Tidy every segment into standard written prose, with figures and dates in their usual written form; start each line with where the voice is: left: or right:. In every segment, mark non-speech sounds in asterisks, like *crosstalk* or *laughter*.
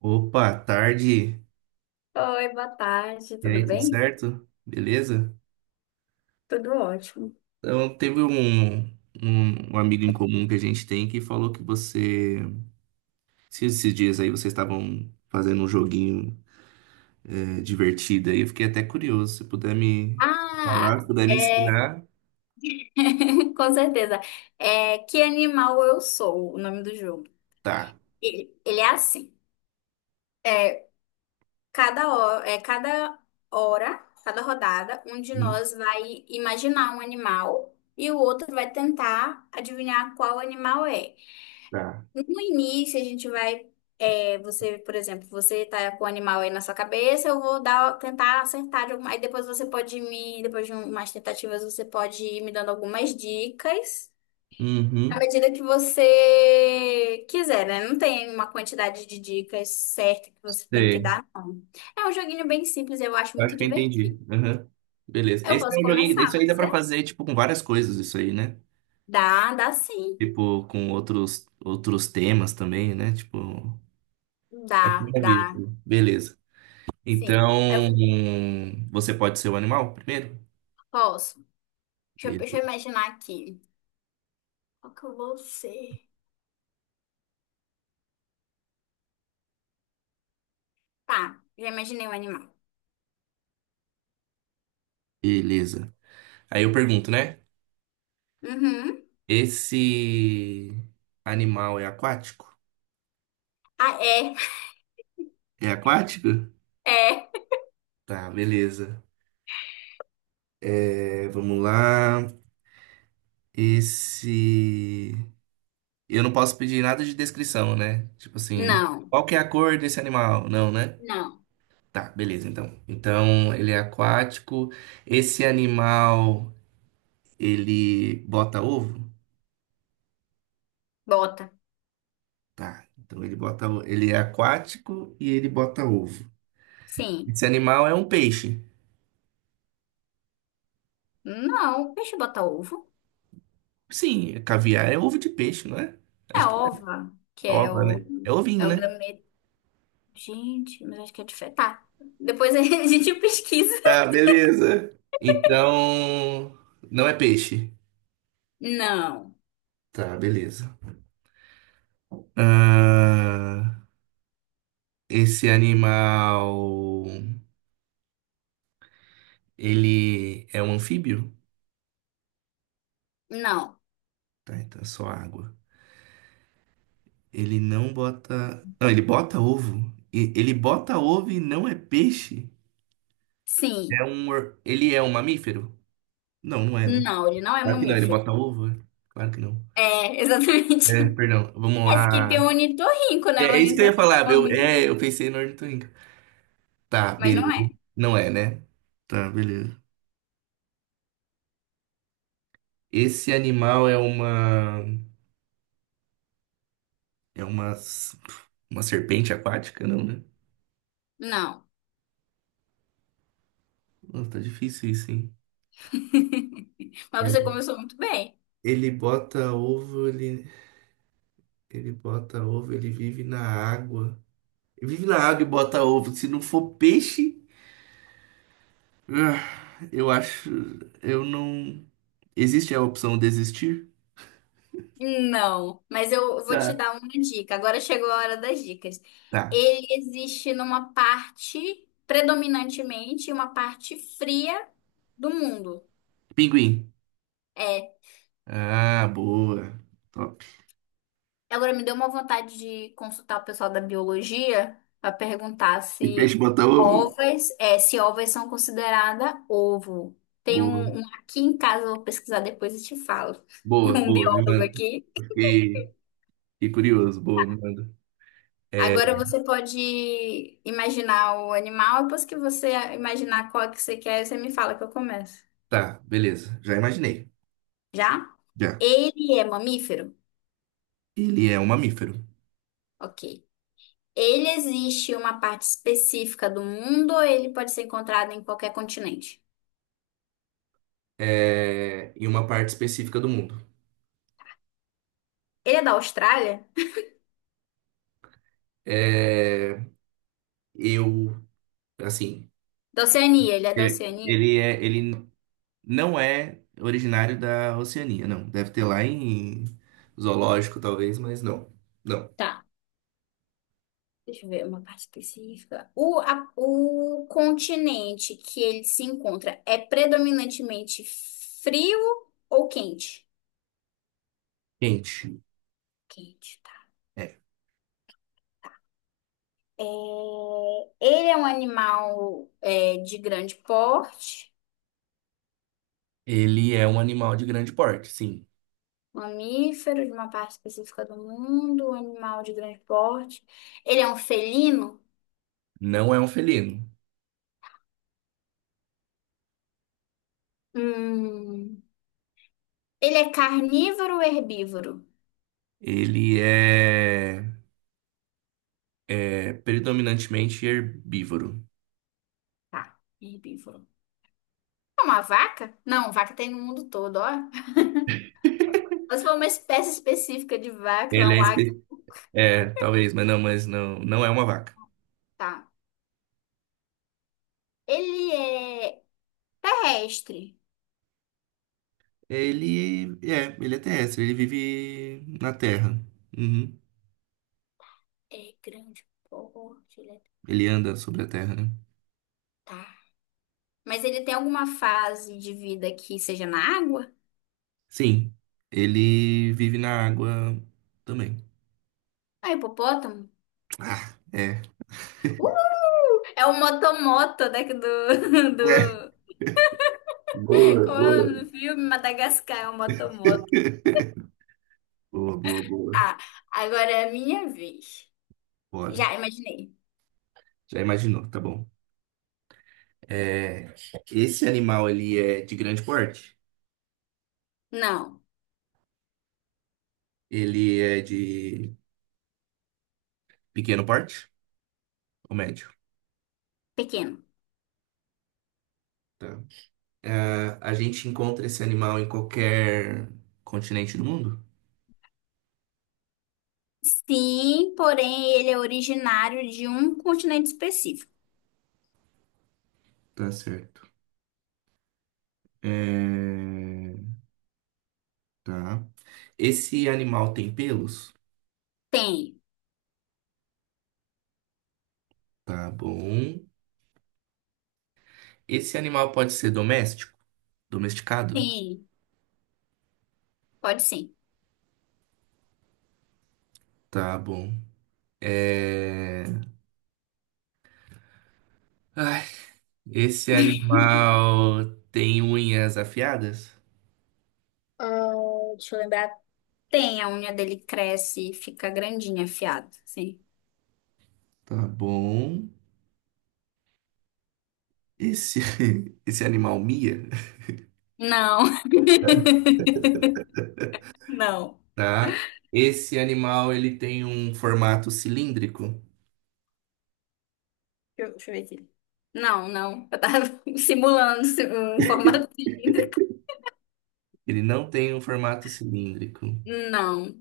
right: Opa, tarde.
left: Oi, boa tarde,
right: E
left: tudo
right: aí, tudo
left: bem?
right: certo? Beleza?
left: Tudo ótimo.
right: Então, teve um amigo em comum que a gente tem que falou que você. Se esses dias aí vocês estavam fazendo um joguinho divertido aí, eu fiquei até curioso. Se puder me
left: Ah,
right: falar, se puder me
left: é,
right: ensinar,
left: *laughs* com certeza. É, que animal eu sou, o nome do jogo.
right: tá.
left: Ele é assim. é Cada hora, cada rodada, um de
right: Uhum.
left: nós vai imaginar um animal e o outro vai tentar adivinhar qual animal é.
right: Tá.
left: No início, a gente vai. Você, por exemplo, você tá com o animal aí na sua cabeça, eu vou dar, tentar acertar de alguma. Aí depois você pode me. Depois de umas tentativas, você pode ir me dando algumas dicas. À
right: Uhum.
left: medida que você quiser, né? Não tem uma quantidade de dicas certa que você tem que
right: Sei.
left: dar, não. É um joguinho bem simples, eu acho muito
right: Acho que eu entendi.
left: divertido.
right: Uhum. Beleza.
left: Eu
right: Esse é
left: posso
right: um joguinho.
left: começar,
right: Isso aí
left: pode
right: dá pra
left: ser?
right: fazer, tipo, com várias coisas, isso aí, né?
left: Dá sim.
right: Tipo, com outros temas também, né? Tipo. À
left: Dá,
right: primeira
left: dá,
right: vista. Beleza.
left: sim.
right: Então,
left: Eu
right: você pode ser o animal primeiro?
left: posso. Deixa eu,
right: Be-
left: deixa eu imaginar aqui. Qual que eu vou ser? Tá, já imaginei um animal.
right: Beleza. Aí eu pergunto, né?
left: Uhum.
right: Esse animal é aquático?
left: Ah, é,
right: É aquático?
left: é.
right: Tá, beleza. É, vamos lá. Esse. Eu não posso pedir nada de descrição, né? Tipo assim,
left: Não,
right: qual que é a cor desse animal? Não, né?
left: não.
right: Tá, beleza, então. Então, ele é aquático. Esse animal, ele bota ovo?
left: Bota.
right: Tá. Então ele bota, ele é aquático e ele bota ovo.
left: Sim.
right: Esse animal é um peixe.
left: Não, o peixe bota ovo.
right: Sim, caviar é ovo de peixe, não é?
left: É
right: Acho que é
left: ova,
right: ova, né? É ovinho,
left: é o
right: né?
left: gameto. Gente, mas acho que é diferente. Tá, depois a *laughs* gente pesquisa.
right: Tá, beleza. Então, não é peixe.
left: Não,
right: Tá, beleza. Ah, esse animal, ele é um anfíbio?
left: não.
right: Tá, então é só água. Ele não bota. Não, ele bota ovo. Ele bota ovo e não é peixe?
left: Sim.
right: É um... Ele é um mamífero? Não, não é, né?
left: Não, ele não é
right: Claro que não, ele
left: mamífero.
right: bota ovo, é? Claro que não.
left: É, *laughs* exatamente.
right: É, perdão, vamos
left: Esse que tem o
right: lá.
left: ornitorrinco,
right: É,
left: né? O
right: é isso que eu ia
left: ornitorrinco
right: falar,
left: é mamífero,
right: eu pensei no ornitorrinco. Tá,
left: mas não
right: beleza.
left: é.
right: Não é, né? Tá, beleza. Esse animal é uma... É uma... Uma serpente aquática, não, né?
left: Não.
right: Nossa, tá difícil isso, hein?
left: *laughs* Mas você
right: É.
left: começou muito bem.
right: Ele bota ovo, ele... Ele bota ovo, ele vive na água. Ele vive na água e bota ovo. Se não for peixe... ah, eu acho. Eu não. Existe a opção desistir?
left: Não, mas eu vou te
right: Tá.
left: dar uma dica. Agora chegou a hora das dicas.
right: Tá.
left: Ele existe numa parte predominantemente, uma parte fria do mundo.
right: Pinguim.
left: É.
right: Ah, boa. Top.
left: Agora me deu uma vontade de consultar o pessoal da biologia para perguntar
right: E
left: se
right: peixe bota ovo?
left: ovas, se ovas são consideradas ovo. Tem
right: Boa.
left: um aqui em casa, eu vou pesquisar depois e te falo. *laughs* Tem
right: Boa,
left: um
right: boa, me
left: biólogo
right: manda.
left: aqui.
right: Fiquei, fiquei curioso. Boa, me manda. É.
left: Agora você pode imaginar o animal, depois que você imaginar qual que você quer, você me fala que eu começo.
right: Tá, beleza. Já imaginei.
left: Já?
right: Já.
left: Ele é mamífero?
right: Ele é um mamífero.
left: Ok. Ele existe em uma parte específica do mundo ou ele pode ser encontrado em qualquer continente?
right: É... Em uma parte específica do mundo.
left: Ele é da Austrália?
right: É... Eu, assim,
left: Da Oceania, ele é da Oceania?
right: é, ele não é originário da Oceania, não. Deve ter lá em zoológico, talvez, mas não. Não.
left: Tá. Deixa eu ver uma parte específica. O continente que ele se encontra é predominantemente frio ou quente?
right: Quente.
left: Quente, tá.
right: É.
left: É, Ele é um animal de grande porte,
right: Ele é um animal de grande porte, sim.
left: mamífero de uma parte específica do mundo, um animal de grande porte. Ele é um felino?
right: Não é um felino.
left: Hum, ele é carnívoro ou herbívoro?
right: Ele é, é predominantemente herbívoro.
left: Tá, herbívoro. É uma vaca? Não, vaca tem no mundo todo, ó. Mas foi uma espécie específica de vaca, lá
right: Ele é,
left: um águia.
right: espe- é, talvez, mas não, não é uma vaca.
left: Tá. Ele é terrestre.
right: Ele é terrestre, ele vive na terra. Uhum.
left: É grande porte, ele é...
right: Ele anda sobre a terra, né?
left: Tá. Mas ele tem alguma fase de vida que seja na água?
right: Sim, ele vive na água também.
left: Ah, hipopótamo?
right: Ah, é.
left: Uh, é o motomoto daqui do, *laughs*
right: É.
left: do...
right: Boa,
left: Como é o
right: boa.
left: nome do filme? Madagascar é o motomoto.
right: *laughs* Boa, boa, boa.
left: Ah, agora é a minha vez.
right: Bora.
left: Já imaginei.
right: Já imaginou, tá bom. É, esse animal, ele é de grande porte?
left: Não,
right: Ele é de pequeno porte ou médio?
left: pequeno.
right: Tá. A gente encontra esse animal em qualquer continente do mundo?
left: Sim, porém ele é originário de um continente específico.
right: Tá certo. É, tá. Esse animal tem pelos?
left: Tem,
right: Tá bom. Esse animal pode ser doméstico? Domesticado?
left: tem, pode sim.
right: Tá bom. É... esse animal tem unhas afiadas?
left: Ah, deixa eu lembrar. Tem, a unha dele cresce e fica grandinha, afiada. Sim.
right: Tá bom. Esse, *laughs* esse animal mia?
left: Não. *laughs* Não.
right: Tá. Esse animal ele tem um formato cilíndrico?
left: Deixa eu ver aqui. Não, não. Eu tava *laughs* simulando um formato cilíndrico.
right: Ele não tem um formato cilíndrico.
left: Não.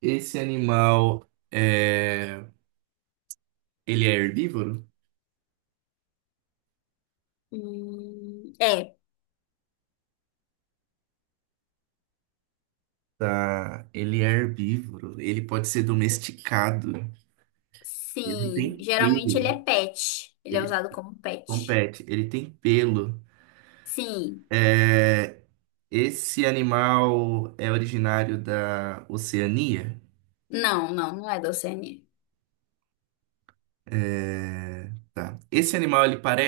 right: Esse animal é... Ele é herbívoro?
left: É.
right: Tá. Ele é herbívoro. Ele pode ser domesticado. Ele
left: Sim.
right: tem
left: Geralmente ele
right: pelo.
left: é pet. Ele é
right: Ele
left: usado como pet.
right: compete, ele tem pelo.
left: Sim.
right: É, esse animal é originário da Oceania?
left: Não, não, não é da Oceania.
right: É, tá. Esse animal, ele pare...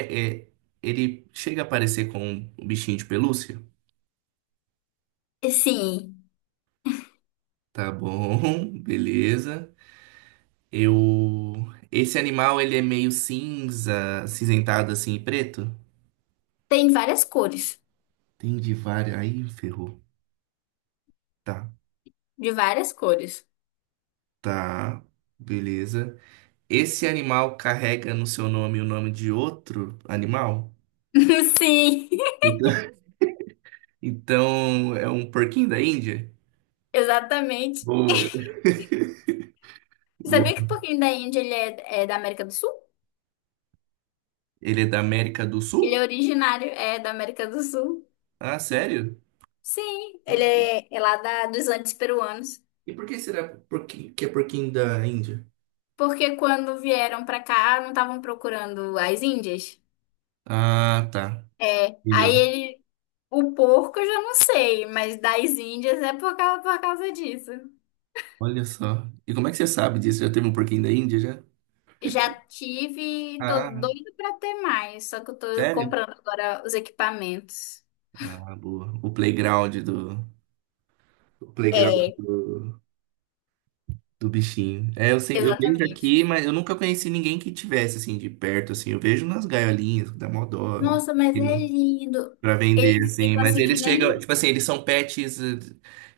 right: é, ele chega a parecer com um bichinho de pelúcia?
left: Sim.
right: Tá bom, *laughs* beleza. Eu... Esse animal, ele é meio cinza, acinzentado assim e preto?
left: Tem várias cores.
right: Tem de várias... Aí, ferrou. Tá,
left: De várias cores.
right: tá, beleza. Esse animal carrega no seu nome o nome de outro animal?
left: *laughs* Sim,
right: *laughs* Então, é um porquinho da Índia?
left: exatamente.
right: Boa. *laughs*
left: Você
right: Boa.
left: sabia que o porquinho da Índia é da América do Sul?
right: Ele é da América do
left: Ele
right: Sul?
left: é originário, é da América do Sul.
right: Ah, sério?
left: Sim, ele
right: Nossa.
left: é, é lá dos Andes peruanos.
right: E por que será porquinho, que é porquinho da Índia?
left: Porque quando vieram pra cá, não estavam procurando as Índias?
right: Ah, tá.
left: É, aí
right: Entendeu?
left: ele, o porco eu já não sei, mas das Índias é por causa disso.
right: Olha só. E como é que você sabe disso? Já teve um porquinho da Índia já?
left: Já tive, tô
right: Ah,
left: doida pra ter mais, só que eu tô
right: sério?
left: comprando agora os equipamentos.
right: Ah, boa. O playground do. O playground
left: É,
right: do, do bichinho. É, eu sempre, eu vejo
left: exatamente.
right: aqui, mas eu nunca conheci ninguém que tivesse assim de perto, assim. Eu vejo nas gaiolinhas, que dá mó dó.
left: Nossa, mas é lindo.
right: Pra vender,
left: Eles
right: assim.
left: ficam
right: Mas
left: assim que
right: eles chegam,
left: nem...
right: tipo assim, eles são pets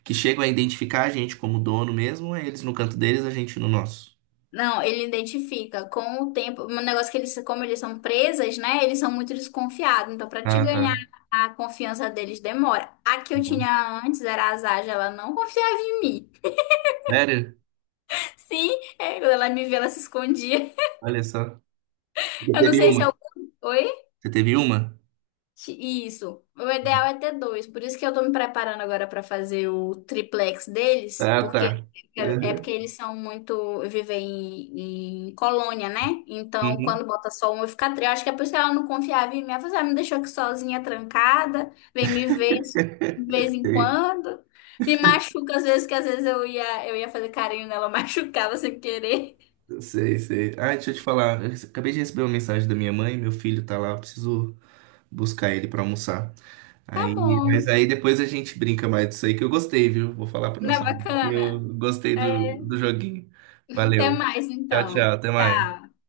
right: que chegam a identificar a gente como dono mesmo, ou é eles no canto deles, a gente no nosso.
left: Não, ele identifica com o tempo. Um negócio que eles, como eles são presas, né? Eles são muito desconfiados. Então, para te
right: Ah,
left: ganhar
right: tá.
left: a confiança deles, demora. A que eu
right: Uma.
left: tinha antes era a Zaja, ela não confiava em mim.
right: Sério?
left: Sim, é, quando ela me vê, ela se escondia.
right: Olha só. Você
left: Eu não
right: teve
left: sei se é
right: uma?
left: o. Oi?
right: Você teve uma?
left: Que- Isso. O ideal é ter dois. Por isso que eu tô me preparando agora para fazer o triplex deles,
right: Ah,
left: porque
right: tá.
left: eu quero- é
right: Uhum.
left: porque eles são muito vivem em colônia, né? Então,
right: Uhum.
left: quando bota só um, eu fico triste. Eu acho que é por isso que ela não confiava em mim. Ela falou assim, "Ah, me deixou aqui sozinha, trancada, vem me ver de vez em
right: *laughs*
left: quando. Me machuca às vezes, que às vezes eu ia fazer carinho nela, *laughs* eu machucava sem querer."
right: Sei, sei, sei. Ah, deixa eu te falar. Eu acabei de receber uma mensagem da minha mãe, meu filho tá lá, eu preciso buscar ele pra almoçar.
left: Tá
right: Aí, mas
left: bom.
right: aí depois a gente brinca mais disso aí que eu gostei, viu? Vou falar pro
left: Não
right: nosso
left: é
right: amigo que eu
left: bacana?
right: gostei do,
left: É,
right: do joguinho.
left: até
right: Valeu.
left: mais
right: Tchau, tchau.
left: então.
right: Até mais.
left: Tchau.